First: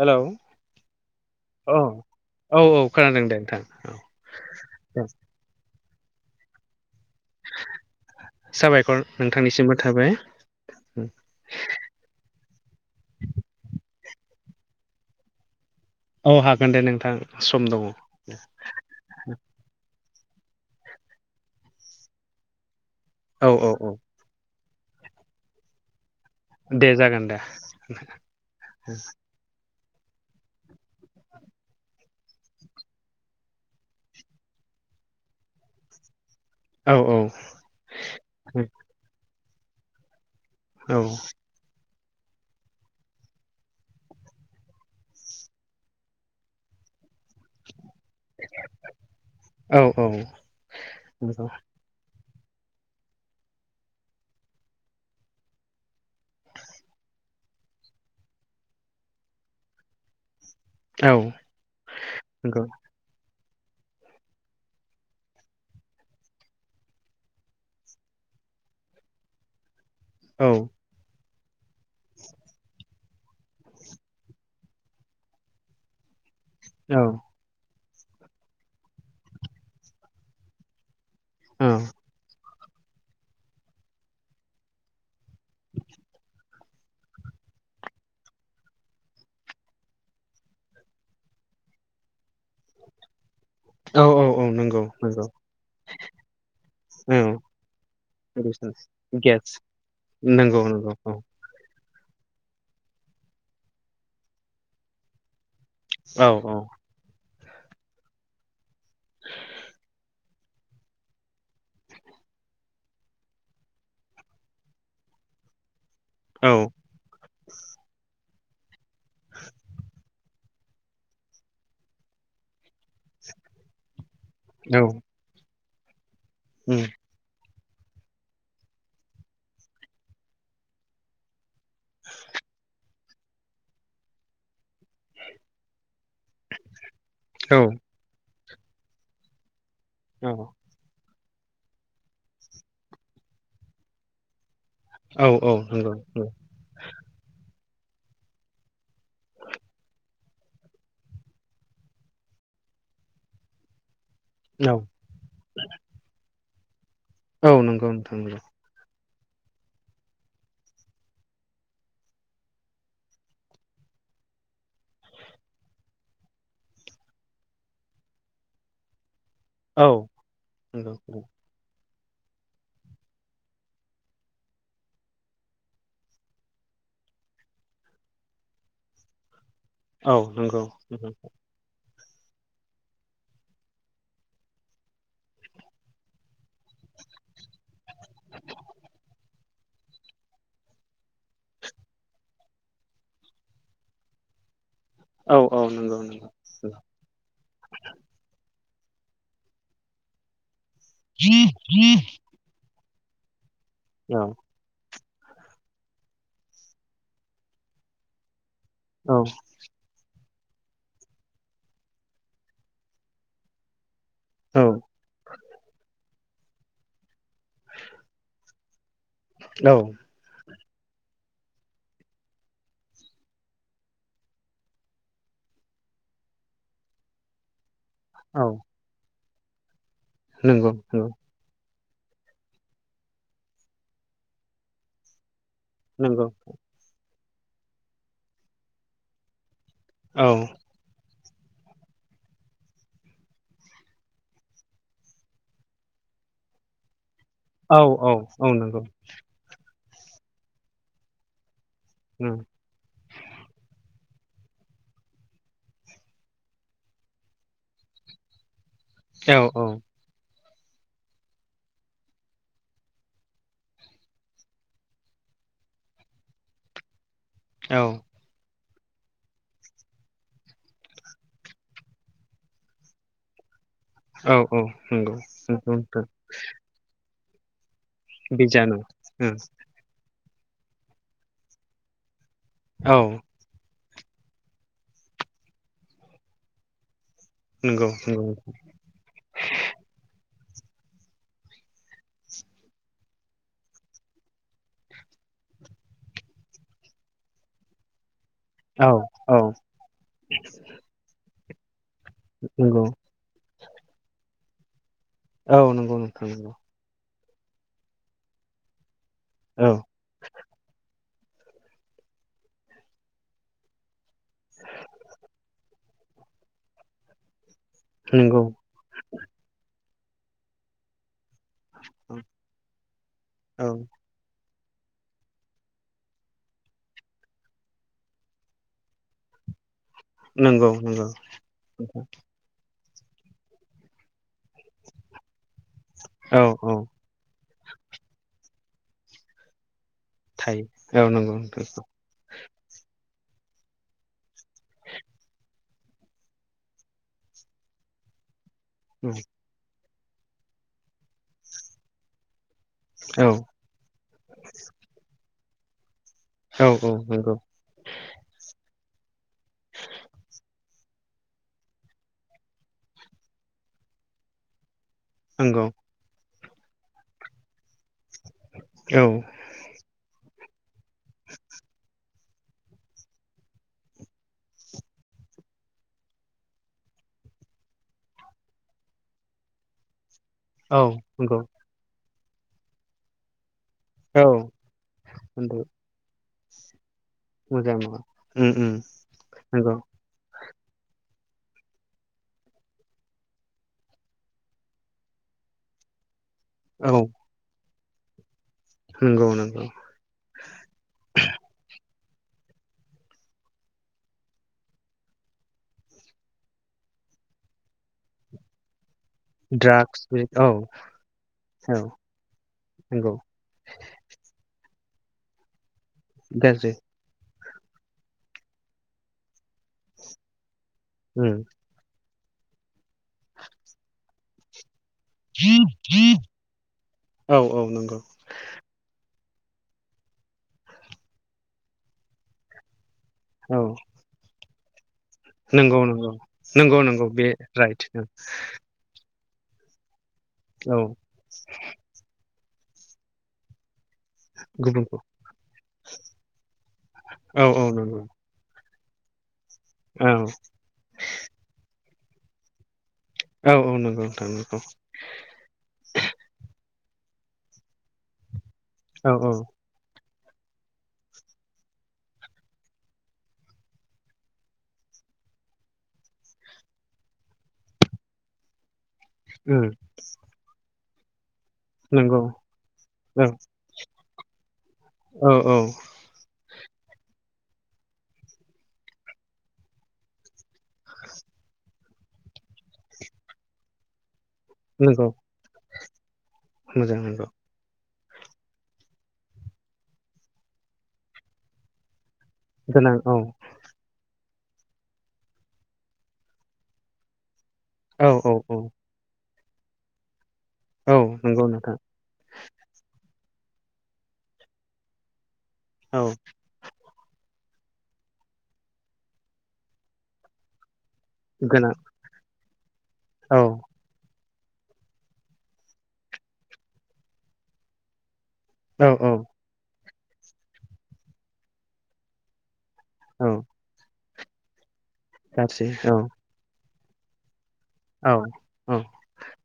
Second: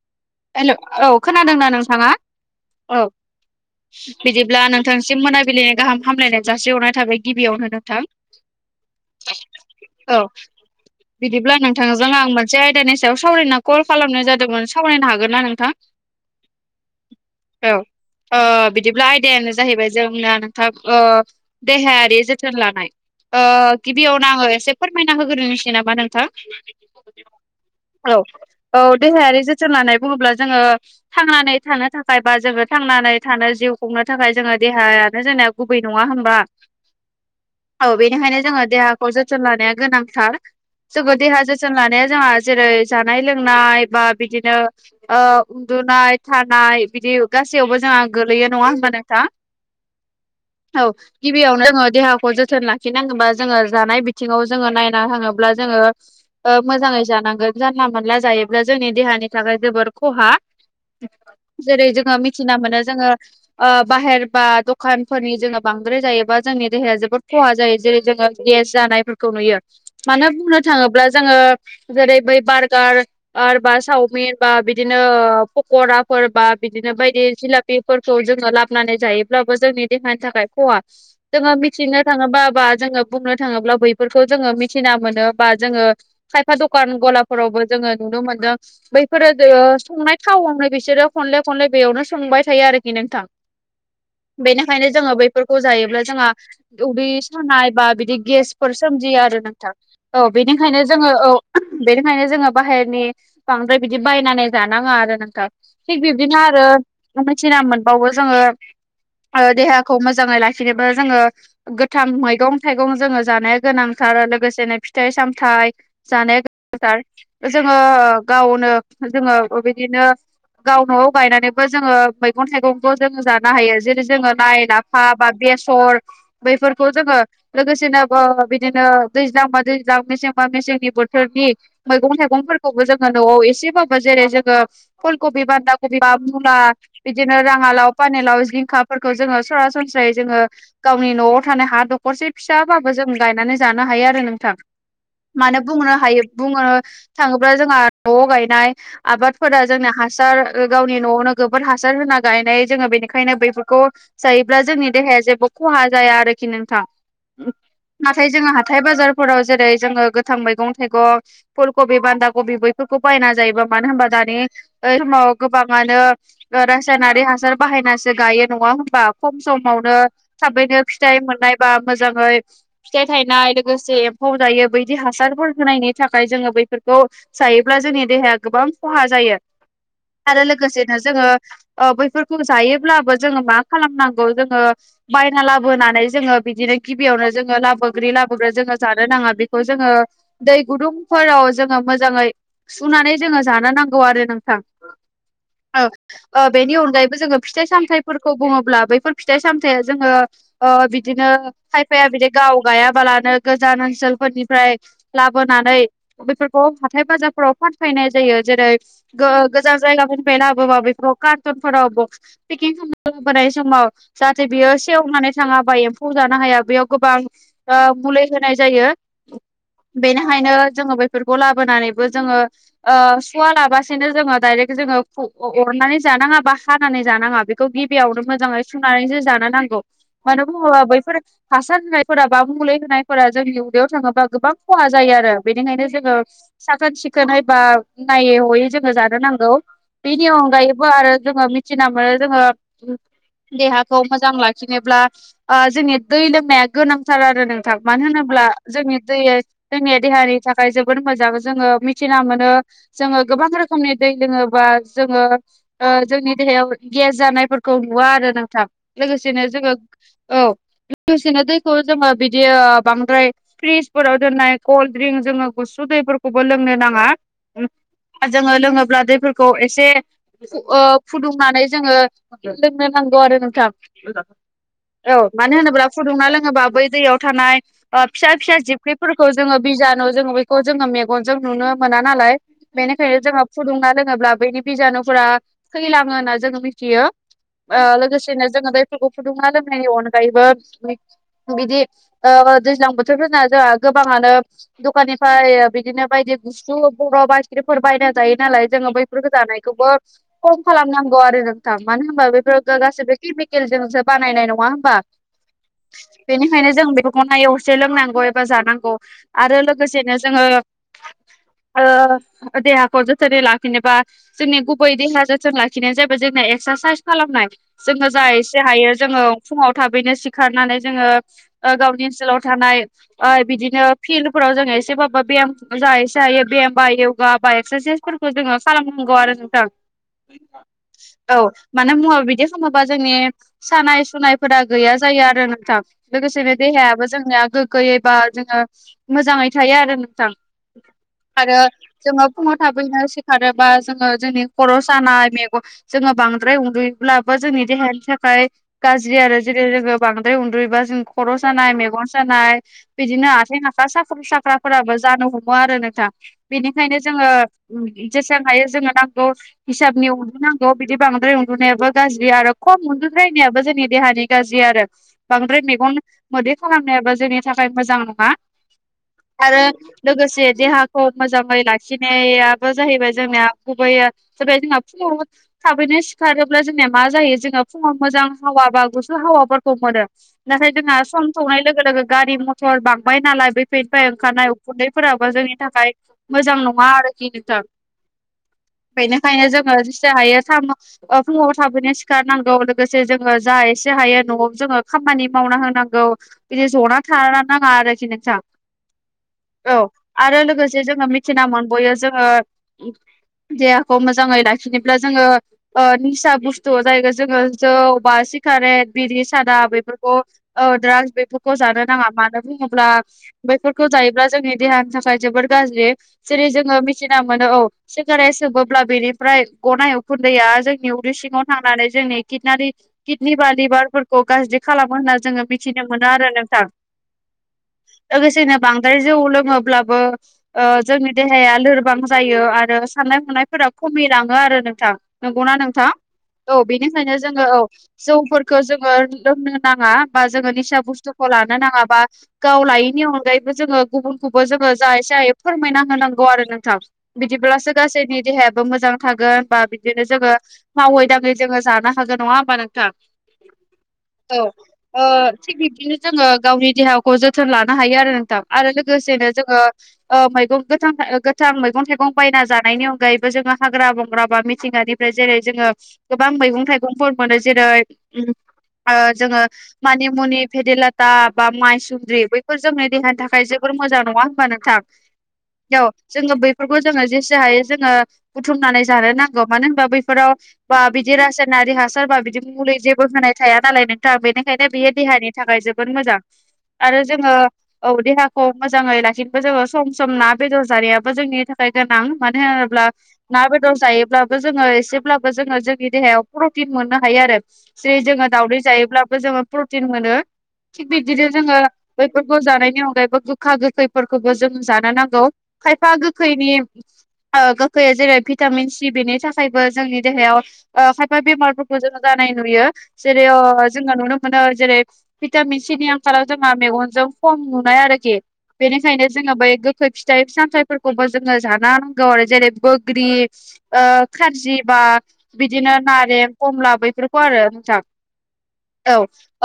हेल' hello औ खोनादोंना नोंथाङा औ। खोनादों दे नोंथां बिदिब्ला औ नोंथांसिम मोनाबिलिनि गाहाम हामलायनाय जासिरिहरनाय थाबाय। गिबियावनो नोंथां साबायखर नोंथांनिसिमबो थाबाय औ। बिदिब्ला नोंथांजों आं मोनसे आयदानि सायाव सावरायना कल खालामनाय जादोंमोन सावरायनो हागोन हागोन ना नोंथां? औ हागोन दे नोंथां सम औ दङ। ओ बिदिब्ला आयदायानो जाहैबाय जोंना नोंथां देहायारि जोथोन लानाय। औ औ औ गिबियावनो आङो एसे फोरमायना होग्रो मिथियो नामा नोंथां। दे जागोन दे औ औ देहायारि जोथोन लानाय बुङोब्ला जोङो थांनानै थानो थाखाय बा जोङो थांनानै थानो जिउ खुंनो थाखाय जोङो देहायानो जोंनि गुबै नङा होनबा औ औ। औ बेनिखायनो जोङो देहाखौ जोथोन लानाया गोनांथार जोङो देहा जोथ बोसोन लानाया जोंहा जेरै जानाय लोंनाय बा बिदिनो उन्दुनाय थानाय बिदि गासैयावबो जोंहा गोलैयो नङा हबा नोंथाङ औ औ औ नंगौ गिबियावनो जोंङो देहा खौ जोथोन लाखिनांगौबा जोङो जानाय बिथिङाव जोङो नायना होाङोब्ला जोङो मोजाङै जानांगोन जानला मोनानला जायोब्ला जोंनि देहानि नि थाखाय जोबोर खहा औ जेरै जोङो मिथिना नंगौ मोनो जोङो बाहेर बा दखानफोरनि जोंङो बांद्राय जायोबा जोंनि देहाया जोबोद खहा जायो जेरै जोंङो गेस जानायफोरखौ नुयो मानो औ बुंनो थाङोब्ला जोंङो जेरै बै बार्गार बा साव बा बिदिनो पक'राफोर बा बिदिनो औ बायदि बेफोरखौ जोङो लाबोनानै जायोब्लाबो जोंनि देहानि थाखाय खहा जोङो मिथिनो थाङोबा बा जोंङो बुंनो थाङोब्ला बैफोरखौ जोंङो मिथिना मोनो बा जोङो खायफा दखान गलाफोरावबो जोंङो नुनो मोनदों बै फोरो संनाय थावावनो बिसोरो खनले खनले बेयावनो संबाय थायो आरोखि नोंथां औ औ नंगौ बेनिखायनो जोङो नंगौ औ बैफोरखौ जायोब्ला जोंहा उदै सानाय बा बिदि गेसफोर सोमजियो आरो गेस नोंथां औ नंगौ बेनिखायनो नंगौ जोंङो औ बेनिखायनो जोङो बाहेरनि बांद्राय बिदि बायनानै जानाङा आरो नोंथां थिग औ बिब्दिनो औ आरो मिथिना मोनबावो जोङो देहाखौ मोजाङै लाखि जेनेबा जोङो गोथां मैगं थाइगं जोंङो जानो गोनांथार लोगोसेनो फिथाइ सामथाइ जानाया औ गोनांथार जोङो गावनो जोङो बिदिनो गाव नआव गायनानैबो जोंङो मैगं थाइगंखौ जोंङो जानो हायो जेरै जोंङो लाय लाफा बा बेसर उम बैफोरखौ जोंङो लोगोसेनो बिदिनो दैज्लां बा दैज्लां मेसेंबा मेसेंनि बोथोरनि मैगं थाइगंफोरखौबो जोंङो न'आव एसे एसेबाबो जेरै जोंङो फुल कबि बान्दा कबि बा मुला बिदिनो औ राङालाव पानेलाव जिंखाफोरखौ जोंङो सरासनस्रायै जोंङो औ गावनि न'आव थानाय हा दखरसे फिसाबाबो जों गायनानै जानो हायो आरो नोंथां औ औ मानो बुंनो नंगौ हायो बुंनो थाङोब्ला जोंहा न'आव गायनाय आबादफोरा जोंनि हासार गावनि न'आवनो गोबोर हासार होना गायनाय जोङो बेनिखायनो बेफोरखौ जायोब्ला औ जोंनि देहाया जेबो खहा जाया आरोखि नोंथां औ नंगौ नोंथां नाथाय नंगौ जोंहा हाथाइ बाजारफोराव जेरै जोङो गोथां मैगं थाइगं फुल कबि बान्दा कबि बैफोरखौ बायनानै मानो होनबा दानि समाव गोबांङानो रासायनारि हासार बाहायनासो गायो नङा होनबा खम औ समावनो थाबैनो नंगौ फिथाइ मोननायबा मोजाङै फिथाइ थायनाय लोगोसे एम्फौ जायो बैदि हासारफोर होनायनि थाखाय जोंङो बैफोरखौ जायोब्ला जोंनि देहाया गोबां खहा जायो औ आरो नंगौ लोगोसेनो नंगौ जोंङो बैफोरखौ जायोब्लाबो जोंङो मा खालामनांगौ जोंङो बायना लाबोनानै जोंङो बिदिनो गिबियावनो जोंङो लाबोग्रि लाबोग्रो जोंङो जानो नांङा बेखौ जोंङो दै गुदुंफोराव जोंङो मोजांङै सुनानै जोङो जानो नांगौ आरो नोंथां औ औ नंगौ नंगौ औ बेनि अनगायैबो जोङो फिथाइ सामथायाइफोरखौ बुङोब्ला बैफोर फिथाइ सामथायाइया जोङो औ बिदिनो खायफाया बिदि गाव गायाबालानो गोजान ओनसोलफोरनिफ्राय लाबोनानै बेफोरखौ हाथाय बाजारफोराव फानफायनाय जायो जेरै औ गोजान जायगाफोरनिफ्राय लाबोबा बेफोर कार्टुनफोराव ब पेकिं खालाम लाबोनाय समाव जाहाथे बियो औ सेवनानै थाङाबा एम्फौ जानो हाया बेयाव गोबां मुलि होनाय जायो औ बेनिखायनो जोङो बेैफोरखौ लाबोनानैबो जोंङो सुवा लाबासेनो जोङो डायरेक्ट जोङो अरनानै जानाङा बा हानानै जानाङा बे खौ गिबियावनो औ मोजाङै सुनानैसो जानो नांगौ मानो नंगौ बुङोबा नंगौ बैफोर हासार होनायफोरा बा मुलि होनायफोरा जोंनि उदैयाव थाङोबा गोबां खहा जायो आरो बेनिखायनो जोंङो नंगौ साखोन सिखोनै बा नायै हयै जोंङो जानो नांगौ। औ बिनि अनगायैबो आरो जोंङो मिथिना मोनो जोंङो देहाखौ मोजां लाखिनोब्ला ओ जोंनि दै लोंनाया गोनांथार आरो नोंथां औ मानो औ होनोब्ला औ नंगौ जोंनि दैया जोंनिया देहानि थाखाय जोबोर मोजां। जोंङो मिथिना औ मोनो जोंङो गोबां रोखोमनि दै लोंङोबा जोंङो ओ जोंनि देहायाव गेस जानायफोरखौ नुवा आरो नोंथां औ लोगोसेनो जोंङो औ लोगोसेनो दैखौ जोंङो बिदि ओ बांद्राय फ्रिजफोराव दोननाय कल्ड ड्रिंक जोंङो गुसु दैफोरखौबो लोंनो नांङा। औ ओ जोंङो लोंङोब्ला दैफोरखौ एसे ओ फुदुंनानै जोंङो लोंनो नांगौ आरो नोंथां। औ औ नंगौ औ मानो होनोब्ला नोंथां फुदुंना लोंङोबा बै दैयाव थानाय ओ फिसा फिसा बिजानु जिबख्रिफोरखौ जोंङो बिजानु जोंङो बेखौ जोंङो मे गनजों नुनो मोना नालाय औ बेनिखायनो जोंङो फुदुंना लोंङोब्ला बैनि बिजानुफोरा थैलांङो होनना जोंङो मिथियो। ओ नंगौ नंगौ लोगोसेनो जोंङो बे दैफोरखौ फुदुंना लोंनायनि अनगायैबो बिदि ओ दैज्लां बोथोरफोरना जोंहा गोबांङानो दखाननिफ्राय बिदिनो बायदि गुसु बरफ आइसख्रिमफोर बायना जायो नालाय औ जोंङो बैफोरखो औ जानाय खौबो खम खालामनांगौ आरो नोंथां मानो होनबा बेफोर गो नंगौ गासै किमिकेलजोंसो बानायनाय नंङा होमबा औ नंगौ नोंथां नंगौ बेनिखायनो जों बेखौ खनायावसो लोंनांगौ एबा जानांगौ आरो औ लोगोसेनो जोंङो ओ देहाखौ जोथोनै लाखिनोबा जोंनि गुबै देहा जोथोन लाखि खिनायानो जाहैबाय जोंना एक्सारसाइस खालामनाय जोंङो जा नंगौ एसे हायो जोंङो फुंङाव थाबैनो सिखारनानै जोंङो ओ गावनि ओनसोलाव थानाय ओ औ बिदिनो फिल्ड फ्राव जों एसेबाबो भियाम जा एसे हायो भियाम बा यगा बा एक्सारसाइसफोरखौ जोंङो खालामनांगौ आरो नोंथां। नंगौ नंगौ औ माने मुंङाव बिदि होमबा जोंनि सानाय सुनायफोरा गैया जायो आरो नोंथां औ लोगोसेनो औ देहायाबो जोंनिया गोग्गोयै बा जोंङो मोजांङै थायो आरो नोंथां। थायो औ नंगौ नोंथां औ। जोंङो फुंङाव थाबैनो सिखारोबा जोंङो जोंनि खर' सानाय मेगन जोंङो बांद्राय उन्दयोब्लाबो जोंनि देहानि थाखाय गाज्रि आरो जेरै जोंङो बांद्राय उन्दुयोबा जों खर' सानाय मेगन सानाय औ बिदिनो आथिं आखाइ साख्रुब साख्राबफोराबो जानो हमो आरो नोंथां। औ औ बिनिखायनो जोंङो नंगौ जेसेबां हायो जोंङो नांगौ हिसाबनि उन्दुनांगौ न' बिदि बांद्राय उन्दुनायाबो गाज्रि आरो खम उन्दुद्रायनायाबो जोंनि देहानि गाज्रि आरो। बांद्राय नंगौ मेगन मोदै खालामनायाबो जोंनि थाखाय मोजां नंङा। औ। आरो लोगोसे देहाखौ मोजांङै लाखिनायाबो जाहैबाय जोंनिया गुबैयै ज बेाय [unintelligible] थाबैनो सिखारोब्ला जोंनिया मा जायो जोंङो फुंङाव मोजां हावा बा गुसु हावाफोरखौ मोनो। नाथाय औ जोंहा सम नंगौ संनाय लोगो लोगो गारि मथर बांबाय नालाय बैफोरनिफ्राय औ ओंखारनाय उ कुन्दैफोराबो जोंनि नंगौ थाखाय मोजां नंङा आरो। [unintelligible] मोजां नङा उम उम बेनिखायनो नंगौ जोंङो जिसे हायो सामस ओ फुंङाव थाबैनो सिखारनांगौ लोगोसे जोंङो जा एसे हायो न'आव जोंङो खामानि मावना होनां गौ बिदि औ जना थानो नांङा आरोखि नोंथां। नंगौ नों। औ आरो लोगोसे जोंङो मिथिना मोनबोयो जोंङो देहाखौ मोजांङै लाखिनोब्ला जोंङो ओ निसा बुस्थुआ जाइखो जोंङो जौ बा सिगारेट, बिरि सो सादा द्राग्स बेफोरखौ बे औ ओ द्रागस बेफोरखौ औ जानो नाङा मानो बुङोब्ला नंगौ बेफोरखौ जायोब्ला जोंनि देहानि थाखाय जोबोर गाज्रि जेरै गाज्रि जोङो मि थिना मोनो औ सिगारे सोबोब्ला बेनिफ्राय गनाय उखुन्दैया जोंनि उदै सिङाव उम थां नानै जोंनि खिनारि किडनि बा लिभारफोरखौ गाज्रि खालामो होनना जोङो मिथिनो मोनो आरो नोंथां औ औ नंगौ लोगोसेनोब बांद्राय जौ लोङोब्लाबो ओ जोंनि देहाया लोरबां जायो आरो साननाय औ सानायफोरा खमिलाङो आरो नोंथां। नंगौना नंगौ नोंथां नंगौ औ नंगौ नंगौ बेनिखायनो बे जोङो औ राइट जौफोरखो जों [unintelligible] लोंनो नाङा बा जोङो औ निसा बुस्थुखौ लानो नाङा बा गाव लायैनि अनगायैबो जोङो गुबुनखौबो जोङो जा गुबुनखौ एसे हायो फोरमायना होनांगौ आरो नोंथां। औ औ बिदिब्लासो नंगौ गासैनि देहायाबो मोजां थागोन। बा बिदिनो औ जोङो मावै दाङै जोङो जानो हागोन नङा ओमबा नोंथां? औ औ नंगौ नोंथां औ नंगौ ओ थिग बिब्दिनो जोङो गावनि देहाखौ जोथोन लानो हायो आरो नोंथां आरो औ औ लोगोसेनो जोङो ओ मैगं गोथां ओ गोथां मैगं थाइगं बायना जानायनि अनगायैबो जोङो हाग्रा बंग्रा बा मिथिंगानि फ्राय जेरै जोङो गोबां मैगं थाइगंफोर मोनो जेरै उम ओ जोङो उम मानि मुनि फेदेलाटा बा नंगौ माइसुद्रि बैफोर जोंनि देहानि औ थाख जोबोर मोजां नङा होमबा नोथां? औ औ औ जोङो बैफोरखौ जोङो जेसे हायो जोङो बुथुमनानै जानो नांगौ मानो होनबा बैफोराव बा बिदि रासायनारि हासार बा बिदि मुलि जेबो होनाय थाया नालाय नोंथां बेनिखायनो बियो नंगौ देहानि थाखाय जोबोद मोजां मोजां आरो नंगौ जोङो औ देहा खौ मोजाङै लाखिनोबो जोङो सम सम ना बेदर जानायाबो जोंनि थाख [unintelligible] गोनां मानो होनोब्ला गोनां औ ना बेदर जायोब्लाब बो जोङो एसेब्लाबो जोङो जोंनि देहायाव प्रटिन मोननो हायो आरो जेरै औ जोङो औ दावदै औ जायोब्लाबो जोङो प्रटिन मोनो थिग औ बिदिनो नंगौ जोङो नोंथां बैफोरखौ जानायनि अनगायैबो गोखा गोखैफोरखौबो जों जानो नांगौ। खायफा औ गैखैनिब ओ गोखैया जेरै भिटामिन सि बेनि थाखायबो जोंनि देहायाव ओ खायफा गोनां बेमारफोरखौ जोङो जानाय नुयो जेरै औ अ जोङो नुनोम [unintelligible] जेरै भिटामिन सि नि आंखालाव जोंहा मेगनजों खम नुनाय आरोखि। औ बेनिखायनो औ जोङो बै गोखै फिथाइ सामथाइफोरखौबो जोङो जाना होनांगौ आरो जेरै बोग ग्रि औ ओ खारजि बा गाज्रि बिदिनो औ नारें खमला बैफोरखौ आरो नोंथां। औ औ औ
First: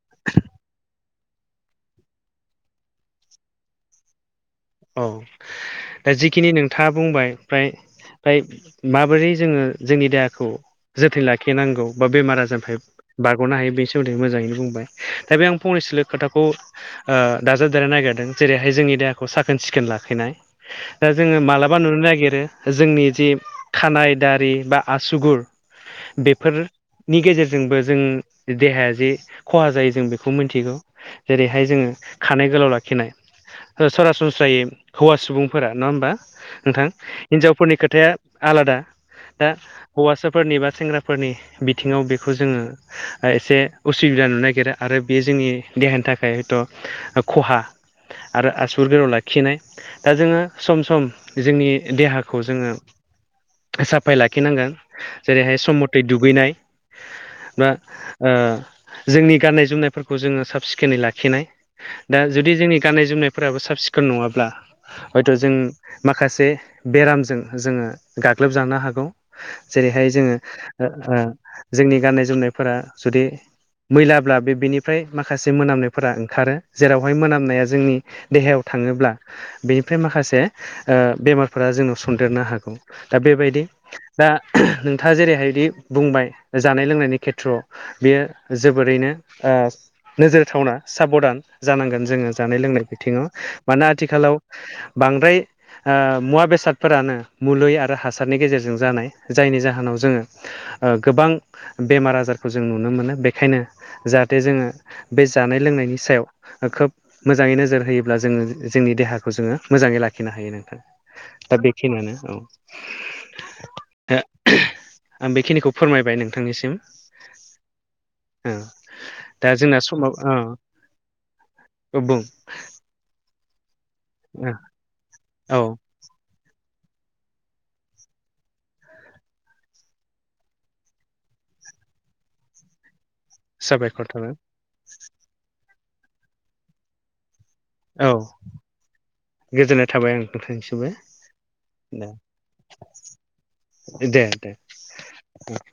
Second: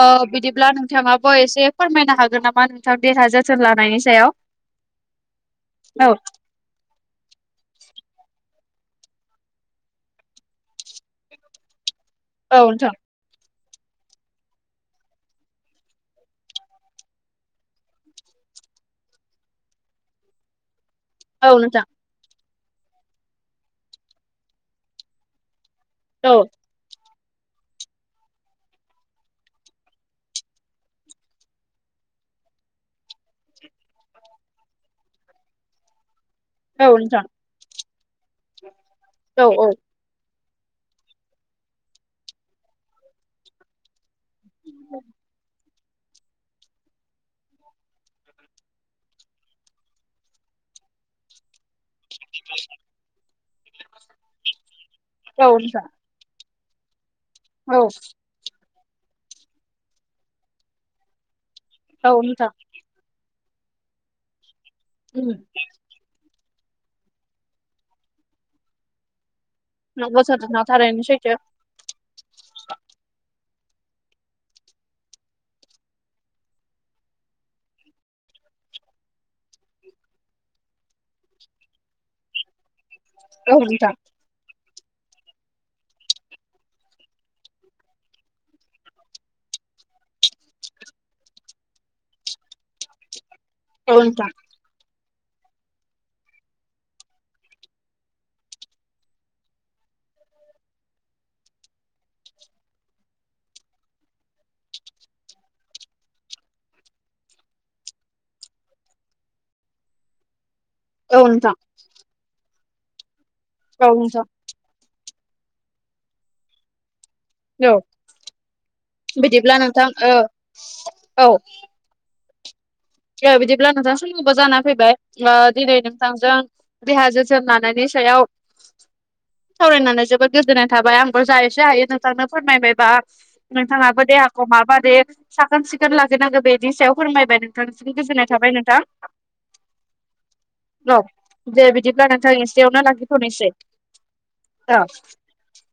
ओ बिदिब्ला नोंथाङाबो एसे फोरमायनो हागोन नामा नोंथां [unintelligible] सोन लानायनि सायाव। औ औ दा जिखिनि नोंथाङा बुंबाय फ्राय फ्राय माबोरै जोङो जोंनि देहाखौ जोथोन लाखिनांगौ? बा बेमार औ आजारनिफ्राय नोंथां बारग'नो हायो बेनि सोमोन्दै मोजाङैनो बुंबाय दा बे आं फंनैसोलो खोथाखौ ओ दाजाबदानो नागिरदों जेरैहाय जोंनि देहाखौ साख खोन सिखोन लाखिनाय दा जोङो औ मालाबा नोंथां नुनो नागिरो। जोंनि जि खानाय दारि बा आसुगुर औ बेफोर नि गेजेरजोंबो जों देहाया जे खहा जायो जों बेखौ मोनथिगौ। जेरैहाय जोङो खानाय गोलाव लाखिनाय ओ सरासन स्रायै हौवा सुबुंफोरा नङा ओमबा नोंथां औ नोंथां हिनजावफोरनि खोथाया आलादा। औ दा औ हौवासाफोरनि बा सेंग्राफोरनि बिथिङाव बेखौ जोङो ओ एसे उसुबिदा नुनोनागिरा आरो बे जोंनि देहानि थाखाय थ' ओ खहा आरो आसुर गोराव ला खिनाय दा जोङो सम सम जोंनि देहाखौ जोङो साफाय लाखिनांगोन औ जेरैहाय सम नोंथां मथे दुगैनाय बा औ ओ जोंनि गाननाय जोमनायफोरखौ जोङो साब सिखोनै लाखिनाय दा औ नोंथां जुदि जोंनि गाननाय जोमनायफोराबो साब सिखोन नङाब्ला औ हयथ' जों माखासे बेरामजों जोङो गाग्लोबजानो हागौ जेरैहाय जोङो जोंनि गाननाय जोमनायफोरा जुदि मैलाब्ला बे बेनिफ्राय माखासे मोनामनायफोरा ओंखारो जेरावहाय मोनामनाया जोंनि देहायाव थाङोब्ला बेनिफ्राय माखासे बेमारफोरा जोंनाव सदेरनो हागौ दा औ बेबायदि दा नोंथाङा जेरैहायदि बुंबाय जानाय लोंनायनि खेथ्रआव बेयो जोबोरैनो ओ नोजोर थावना साबधान जानांगोन जोङो जानाय लोंनाय बिथिङाव मानोना आथिखालाव बांद्राय आ मुवा बेसादफोरानो मुलै आरो हासारनि गेजेरजों जानाय जायनि जाहोनाव जोङो ओ गोबां बेमार आजारखौ जों नुनो मोनो बेखायनो जाहाथे जोङो बे जानाय लोंनायनि सायाव खोब मोजाङै नोजोर होयोब्ला जोङो जोंनि देहाखौ जोङो मोजाङै लाखिनो हायो नोंथां औ नोंथां दा बेखिनियानो औ औ नोंथां आं बेखिनिखौ फोरमायबाय नोंथांनिसिम औ ओ दा बिदिब्ला जोंना नोंथां औ औ औ बुं दे बिदिब्ला नोंथां समबो जानानै फैबाय औ दिनै नों थांजों देहा जोथोन लानायनि सायाव सावरायनानै जोबोद गोजोननाय थाबाय आंबो जा एसे हायो नोंथांनो फोरमायबाय बा नोंथाङाबो साबायखर थाबाय देहाखौ माबादे साखोन सिखोन लाखिनांगौ बेनि सायाव फोरमायबाय नों नोंथांनिसिम औ गोजोननाय थाबाय नोंथां गोजोननाय थाबाय ओं नोंथांनिसिमबो औ दे बिदिब्ला नोंथां एसेयावनो लाखिथ'नोसै औ द